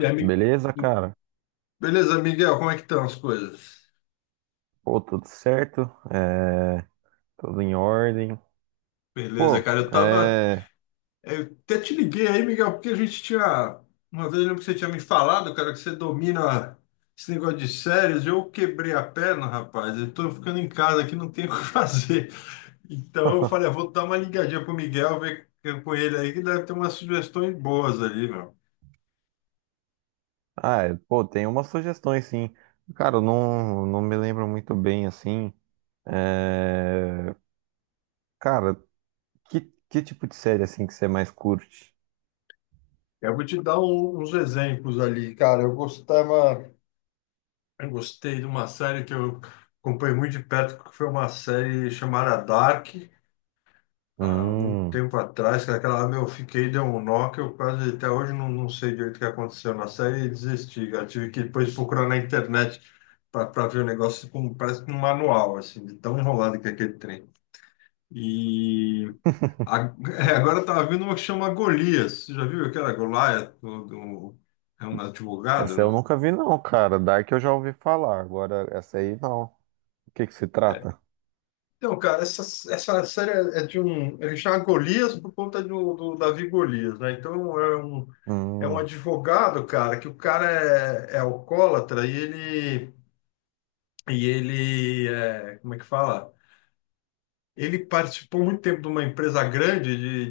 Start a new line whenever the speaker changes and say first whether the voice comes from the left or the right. left: E aí, mi-
right: beleza, cara?
left: beleza, Miguel, como é que estão as coisas?
right: Pô, tudo certo? É, tudo em ordem.
left: Beleza,
right: Pô,
left: cara. Eu tava.
right: é.
left: Eu até te liguei aí, Miguel, porque a gente tinha. Uma vez eu lembro que você tinha me falado, cara, que você domina esse negócio de séries. Eu quebrei a perna, rapaz. Eu tô ficando em casa aqui, não tenho o que fazer. Então eu falei, ah, vou dar uma ligadinha pro Miguel, ver com ele aí, que deve ter umas sugestões boas ali, meu.
right: Ah, é, pô, tem umas sugestões, sim. Cara, eu não me lembro muito bem, assim. É, cara, que, que tipo de série, assim, que você mais curte?
left: Eu vou te dar uns exemplos ali, cara. Eu gostava. Eu gostei de uma série que eu acompanhei muito de perto, que foi uma série chamada Dark, há muito
right: Hum,
left: tempo atrás, que é aquela lá, meu, eu fiquei, deu um nó, que eu quase até hoje não sei direito o que aconteceu na série e desisti. Eu tive que depois procurar na internet para ver o negócio, como, parece que um manual, assim, de tão enrolado que é aquele trem. E a- é, agora eu tava vendo uma que chama Golias, você já viu aquela Golias, do é um advogado,
right: essa eu
left: não?
right: nunca vi, não, cara. Dark eu já ouvi falar, agora essa aí não. O que que se trata?
left: Então, cara, essa série é de um. Ele chama Golias por conta do Davi Golias, né? Então é um
right: Hum,
left: advogado, cara, que o cara é alcoólatra e ele. E ele. É, como é que fala? Ele participou muito tempo de uma empresa grande de,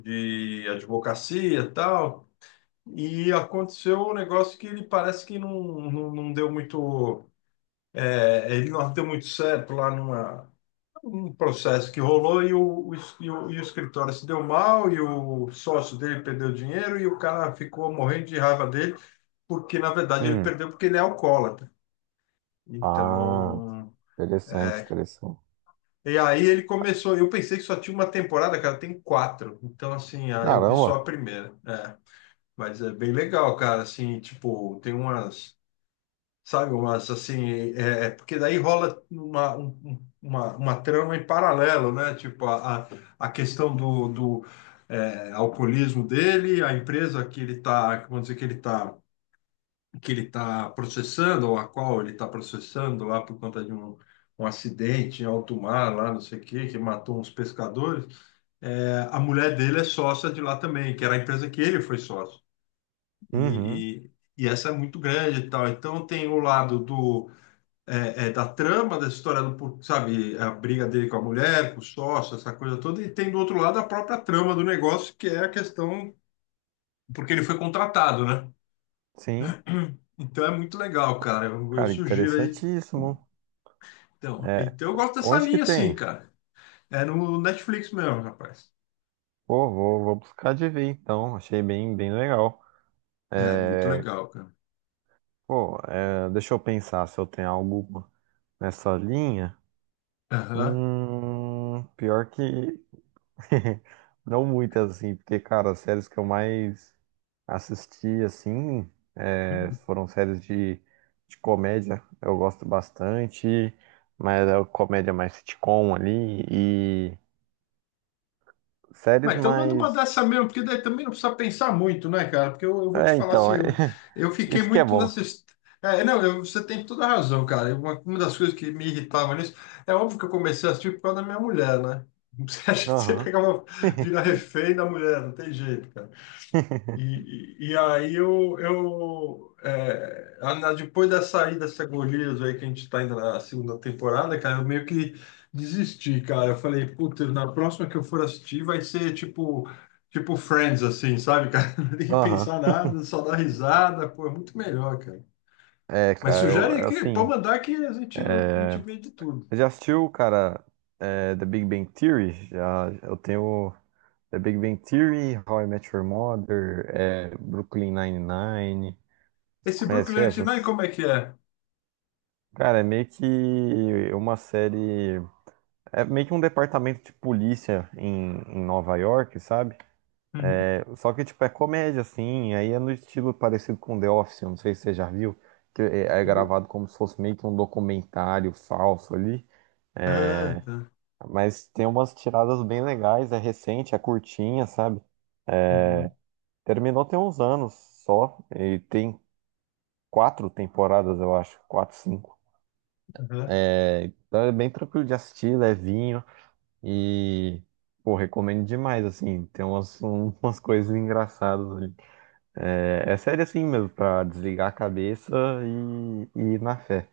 left: de, de advocacia e tal. E aconteceu um negócio que ele parece que não, não, não deu muito. É, ele não deu muito certo lá numa um processo que rolou e o escritório se deu mal, e o sócio dele perdeu dinheiro, e o cara ficou morrendo de raiva dele, porque na verdade ele
right: hum.
left: perdeu porque ele é alcoólatra.
right: Ah,
left: Então.
right: interessante, interessante.
left: E aí ele começou. Eu pensei que só tinha uma temporada, cara, tem quatro. Então, assim, ah, eu vi só a
right: Caramba.
left: primeira. É. Mas é bem legal, cara. Assim, tipo, tem umas. Sabe, mas assim, é porque daí rola uma, uma trama em paralelo, né? Tipo, a a questão do é, alcoolismo dele, a empresa que ele tá, vamos dizer, que ele tá processando, ou a qual ele está processando lá por conta de um, um acidente em alto mar, lá não sei o quê, que matou uns pescadores. É, a mulher dele é sócia de lá também, que era a empresa que ele foi sócio.
right: Uhum.
left: E, e essa é muito grande e tal. Então tem o lado do da trama dessa história, sabe, a briga dele com a mulher, com o sócio, essa coisa toda, e tem do outro lado a própria trama do negócio, que é a questão, porque ele foi contratado, né?
right: Sim,
left: Então é muito legal, cara. Eu
right: cara,
left: sugiro aí.
right: interessantíssimo.
left: Então,
right: É,
left: então eu gosto dessa
right: onde que
left: linha, assim,
right: tem?
left: cara. É no Netflix mesmo, rapaz.
right: Pô, vou buscar de ver então. Achei bem, bem legal.
left: É
right: É,
left: muito legal, cara.
right: pô, é, deixa eu pensar se eu tenho algo nessa linha.
left: Aham.
right: Pior que não muitas assim, porque, cara, as séries que eu mais assisti assim é, foram séries de comédia. Eu gosto bastante, mas é comédia mais sitcom ali e séries
left: Mas então manda uma
right: mais.
left: dessa mesmo, porque daí também não precisa pensar muito, né, cara? Porque eu vou te
right: É,
left: falar assim,
right: então, é...
left: eu fiquei
right: isso que é
left: muito
right: bom.
left: nessa. É, não, você tem toda a razão, cara. Uma das coisas que me irritava nisso, é óbvio que eu comecei a assistir por causa da minha mulher, né? Você acha que você
right: Aham.
left: pegava, vira refém da mulher, não tem jeito, cara. E, eu é, depois da saída dessa Gorilas aí que a gente está indo na segunda temporada, cara, eu meio que desisti, cara. Eu falei, puta, na próxima que eu for assistir vai ser tipo Friends, assim, sabe, cara? Não tem que
right: Aham.
left: pensar nada, só dar risada, pô, é muito melhor, cara.
right: É,
left: Mas
right: cara, eu,
left: sugere aí
right: é
left: que pode
right: assim.
left: mandar que a gente
right: É...
left: vê de tudo.
right: Você já assistiu, cara, é, The Big Bang Theory? Já, eu tenho The Big Bang Theory, How I Met Your Mother, é, Brooklyn Nine-Nine. Você
left: Esse
right: conhece
left: Brooklyn Nine-Nine,
right: essas?
left: como é que é?
right: Cara, é meio que uma série. É meio que um departamento de polícia em Nova York, sabe?
left: Uhum.
right: Só que, tipo, é comédia, assim, aí é no estilo parecido com The Office, eu não sei se você já viu, que é gravado como se fosse meio que um documentário falso ali,
left: Ah, tá.
right: mas tem umas tiradas bem legais, é recente, é curtinha, sabe?
left: Uhum.
right: Terminou tem uns anos só, e tem quatro temporadas, eu acho, quatro, cinco.
left: Aham.
right: É, então é bem tranquilo de assistir, levinho, e, pô, recomendo demais, assim, tem umas, umas coisas engraçadas ali. É, é série assim mesmo, pra desligar a cabeça e ir na fé.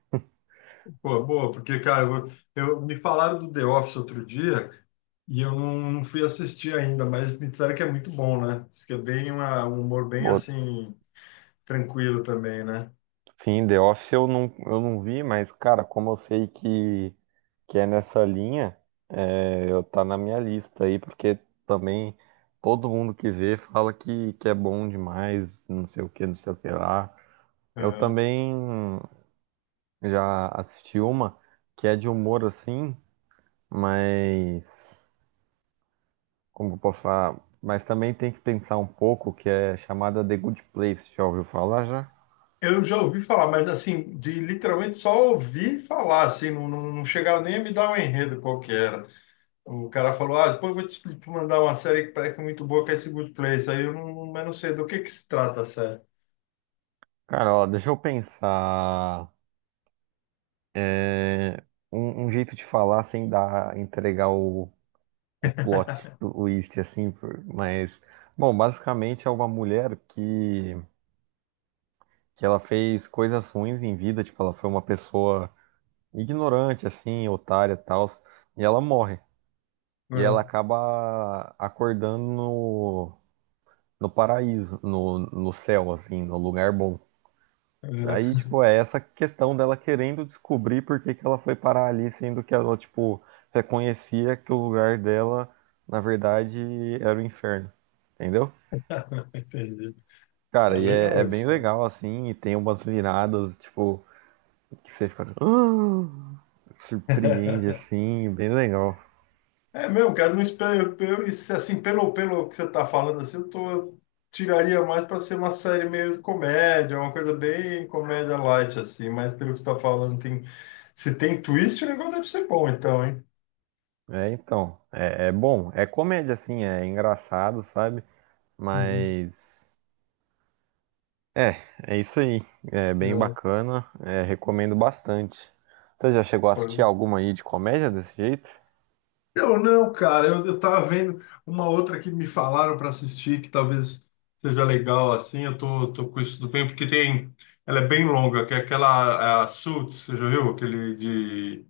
left: Pô, boa, porque, cara, eu, me falaram do The Office outro dia e eu não fui assistir ainda, mas me disseram que é muito bom, né? Diz que é bem um humor bem
right: Pô,
left: assim, tranquilo também, né?
right: sim, The Office eu não vi, mas, cara, como eu sei que é nessa linha, é, eu tá na minha lista aí, porque também todo mundo que vê fala que é bom demais, não sei o que, não sei o que lá. Eu
left: É.
right: também já assisti uma que é de humor assim, mas, como eu posso falar, mas também tem que pensar um pouco que é chamada The Good Place, já ouviu falar já?
left: Eu já ouvi falar, mas assim, de literalmente só ouvir falar, assim, não chegaram nem a me dar um enredo qualquer. O cara falou, ah, depois eu vou te te mandar uma série que parece que é muito boa, que é esse Good Place. Aí eu não, mas não sei do que se trata a série.
right: Cara, ó, deixa eu pensar é, um jeito de falar sem dar, entregar o plot do twist, assim, por- mas, bom, basicamente é uma mulher que ela fez coisas ruins em vida, tipo, ela foi uma pessoa ignorante, assim, otária e tal, e ela morre. E ela
left: É,
right: acaba acordando no paraíso, no, no céu, assim, no lugar bom. Aí,
left: é.
right: tipo, é essa questão dela querendo descobrir por que que ela foi parar ali, sendo que ela, tipo, reconhecia que o lugar dela, na verdade, era o inferno. Entendeu?
left: Entendi.
right: Cara,
left: É
right: e é,
left: legal
right: é bem
left: isso, cara.
right: legal, assim, e tem umas viradas, tipo, que você fica, "Hã?", surpreende, assim, bem legal.
left: É mesmo, cara, não espero, eu, isso, assim, pelo, pelo que você tá falando, assim, eu tiraria mais para ser uma série meio comédia, uma coisa bem comédia light, assim, mas pelo que você tá falando, tem, se tem twist, o negócio deve ser bom, então, hein?
right: É, então, é, é bom, é comédia, assim, é engraçado, sabe?
left: Uhum.
right: Mas é, é isso aí. É bem
left: Não,
right: bacana, é, recomendo bastante. Você já chegou a assistir
left: foi-
right: alguma aí de comédia desse jeito?
left: Não, não, cara, eu tava vendo uma outra que me falaram para assistir, que talvez seja legal, assim, eu tô, tô com isso do bem, porque tem, ela é bem longa, que é aquela, a Suits, você já viu? Aquele de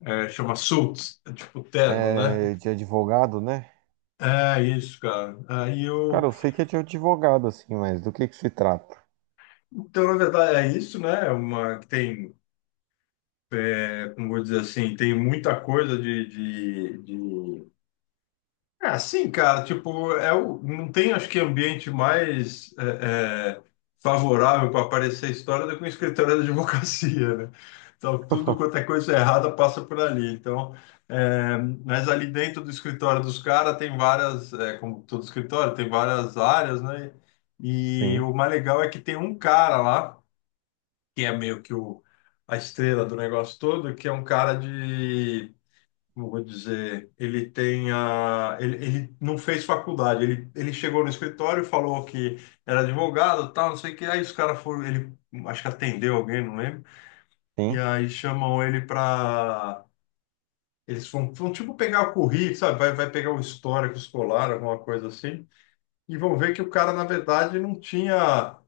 left: É, chama suits, é tipo terno, né?
right: É, de advogado, né?
left: É isso, cara. Aí eu.
right: Cara, eu sei que é de advogado, assim, mas do que se trata?
left: Então, na verdade, é isso, né? É uma que tem, é, como vou dizer assim, tem muita coisa de É, sim, cara, tipo, é o, não tem, acho que, ambiente mais é, favorável para aparecer a história do que um escritório de advocacia, né? Então, tudo quanto é coisa errada passa por ali. Então, é, mas ali dentro do escritório dos caras tem várias, é, como todo escritório, tem várias áreas, né? E
right: Sim,
left: o mais legal é que tem um cara lá, que é meio que o, a estrela do negócio todo, que é um cara de como eu vou dizer, ele tem a, ele não fez faculdade, ele chegou no escritório, e falou que era advogado, tal, não sei o que, aí os caras foram, ele acho que atendeu alguém, não lembro, e
right: sim,
left: aí chamam ele para, eles vão, vão tipo pegar o currículo, sabe, vai, vai pegar o histórico escolar, alguma coisa assim, e vão ver que o cara, na verdade, não tinha,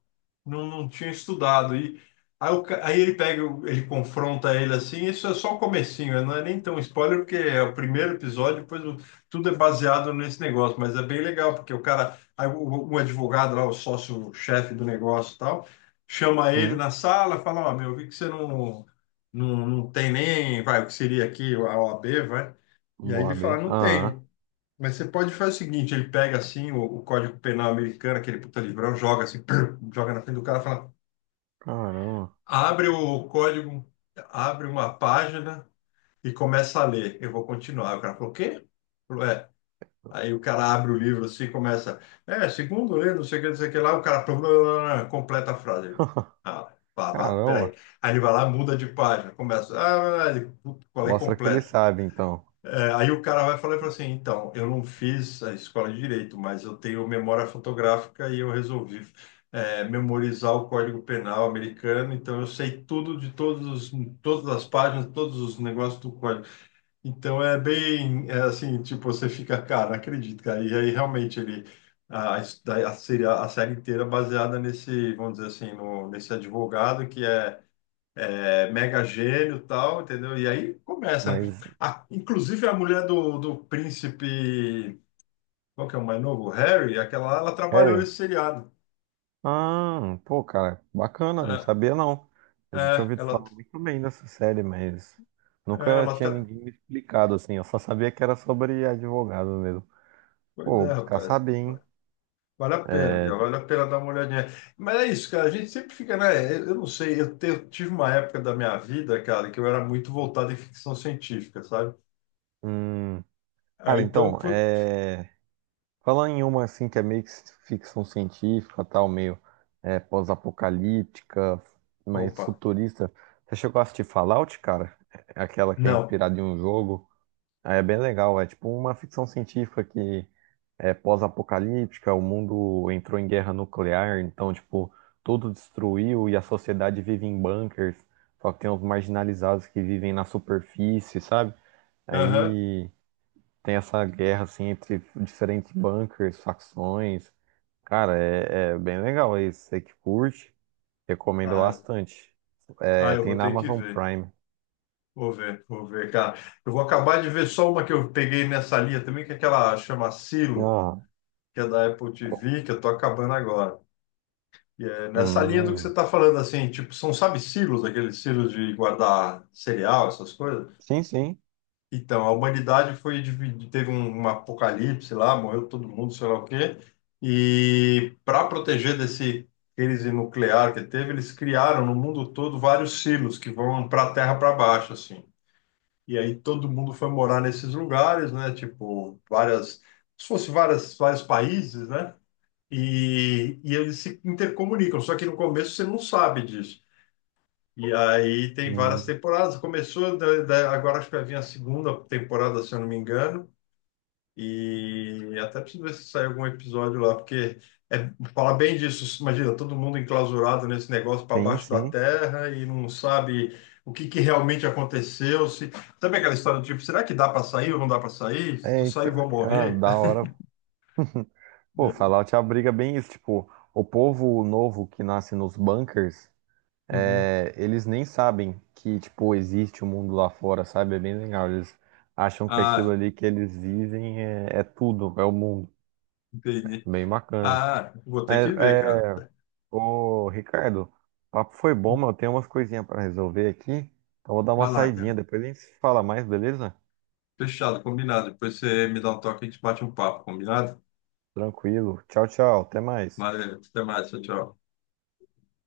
left: não tinha estudado. E aí, ele pega, ele confronta ele assim, isso é só o comecinho, né? Não é nem tão spoiler, porque é o primeiro episódio, depois tudo é baseado nesse negócio, mas é bem legal, porque o cara, um advogado lá, o sócio-chefe do negócio e tal, chama ele
right: sim.
left: na sala, fala, ó, meu, eu vi que você não tem nem, vai, o que seria aqui, a OAB, vai. E aí ele
right: Moab.
left: fala, não
right: Aham.
left: tenho. Mas você pode fazer o seguinte, ele pega assim o Código Penal americano, aquele puta livrão, joga assim, joga na frente do cara, e fala,
right: Caramba.
left: abre o código, abre uma página e começa a ler. Eu vou continuar. O cara falou, o quê? Falou, é. Aí o cara abre o livro assim, e começa, é, segundo lê, não sei o que, não sei o que lá, o cara blá, blá, blá, blá, completa a frase. Ele, ah, vá, vá, peraí.
right: Caramba.
left: Aí ele vai lá, muda de página, começa, ah, ele, puta, qual é
right: Mostra que ele
left: completa?
right: sabe, então.
left: É, aí o cara vai falar e fala assim, então, eu não fiz a escola de direito, mas eu tenho memória fotográfica e eu resolvi é, memorizar o Código Penal americano, então eu sei tudo de todos os, todas as páginas, todos os negócios do código. Então é bem é assim, tipo, você fica, cara, não acredito, cara. E aí realmente ele a, a, a série inteira é baseada nesse, vamos dizer assim, no, nesse advogado que é mega gênio e tal, entendeu? E aí começa, né?
right: Mas,
left: Inclusive a mulher do príncipe, qual que é o mais novo? O Harry, aquela, lá, ela trabalhou
right: Harry,
left: nesse seriado.
right: ah, pô, cara, bacana, não
left: É,
right: sabia não. A gente tinha
left: é,
right: ouvido
left: ela,
right: falar muito bem dessa série, mas
left: é,
right: nunca tinha ninguém me explicado assim. Eu só sabia que era sobre advogado mesmo. Pô,
left: pois
right: vou
left: é,
right: buscar
left: rapaz.
right: saber, hein?
left: Vale a pena,
right: É,
left: Miguel, vale a pena dar uma olhadinha. Mas é isso, cara, a gente sempre fica, né? Eu não sei, eu, eu tive uma época da minha vida, cara, que eu era muito voltado em ficção científica, sabe?
right: hum,
left: Aí
right: cara,
left: então,
right: então,
left: put...
right: é, falando em uma assim que é meio que ficção científica, tal, meio é, pós-apocalíptica, mas
left: opa,
right: futurista. Você chegou a assistir Fallout, cara? É aquela que é
left: não.
right: inspirada em um jogo. Ah, é bem legal, é tipo uma ficção científica que é pós-apocalíptica, o mundo entrou em guerra nuclear, então, tipo, tudo destruiu e a sociedade vive em bunkers, só que tem os marginalizados que vivem na superfície, sabe?
left: Aham.
right: Aí tem essa guerra, assim, entre diferentes bunkers, facções. Cara, é, é bem legal isso, você que curte, recomendo
left: Ah,
right: bastante.
left: ah,
right: É,
left: eu
right: tem
left: vou
right: na
left: ter que
right: Amazon
left: ver.
right: Prime.
left: Vou ver, vou ver, cara. Eu vou acabar de ver só uma que eu peguei nessa linha também, que é aquela chama Silo,
right: Ah,
left: que é da Apple
right: co-
left: TV, que eu tô acabando agora. E é nessa linha do que você
right: hum,
left: tá falando, assim, tipo, são, sabe, silos, aqueles silos de guardar cereal, essas coisas?
right: sim,
left: Então, a humanidade foi dividida, teve um, um apocalipse lá, morreu todo mundo, sei lá o quê. E para proteger desse crise nuclear que teve, eles criaram no mundo todo vários silos que vão para a terra para baixo, assim. E aí todo mundo foi morar nesses lugares, né? Tipo, várias, se fosse várias, vários países, né? E eles se intercomunicam, só que no começo você não sabe disso. E aí tem várias
right: sim.
left: temporadas. Começou, agora acho que vai vir a segunda temporada, se eu não me engano. E até preciso ver se sai algum episódio lá, porque é falar bem disso. Imagina, todo mundo enclausurado nesse negócio para
right: Sim,
left: baixo da
right: sim.
left: terra e não sabe o que, que realmente aconteceu. Se... Sabe aquela história do tipo, será que dá para sair ou não dá para sair? Se eu
right: É,
left: sair,
right: então,
left: vou
right: ah,
left: morrer.
right: da hora. Pô,
left: É.
right: Fallout abriga bem isso. Tipo, o povo novo que nasce nos bunkers,
left: Uhum.
right: é, eles nem sabem que, tipo, existe um mundo lá fora, sabe? É bem legal. Eles acham que aquilo
left: Ah,
right: ali que eles vivem é, é tudo, é o mundo.
left: entendi.
right: Bem bacana.
left: Ah, vou ter
right: Mas,
left: que ver, cara.
right: é, ô, Ricardo, o papo foi bom, mas eu tenho umas coisinhas pra resolver aqui. Então, vou dar uma
left: Vai lá,
right: saidinha.
left: cara.
right: Depois a gente se fala mais, beleza?
left: Fechado, combinado. Depois você me dá um toque e a gente bate um papo, combinado?
right: Tranquilo. Tchau, tchau. Até mais.
left: Valeu, até mais, tchau, tchau.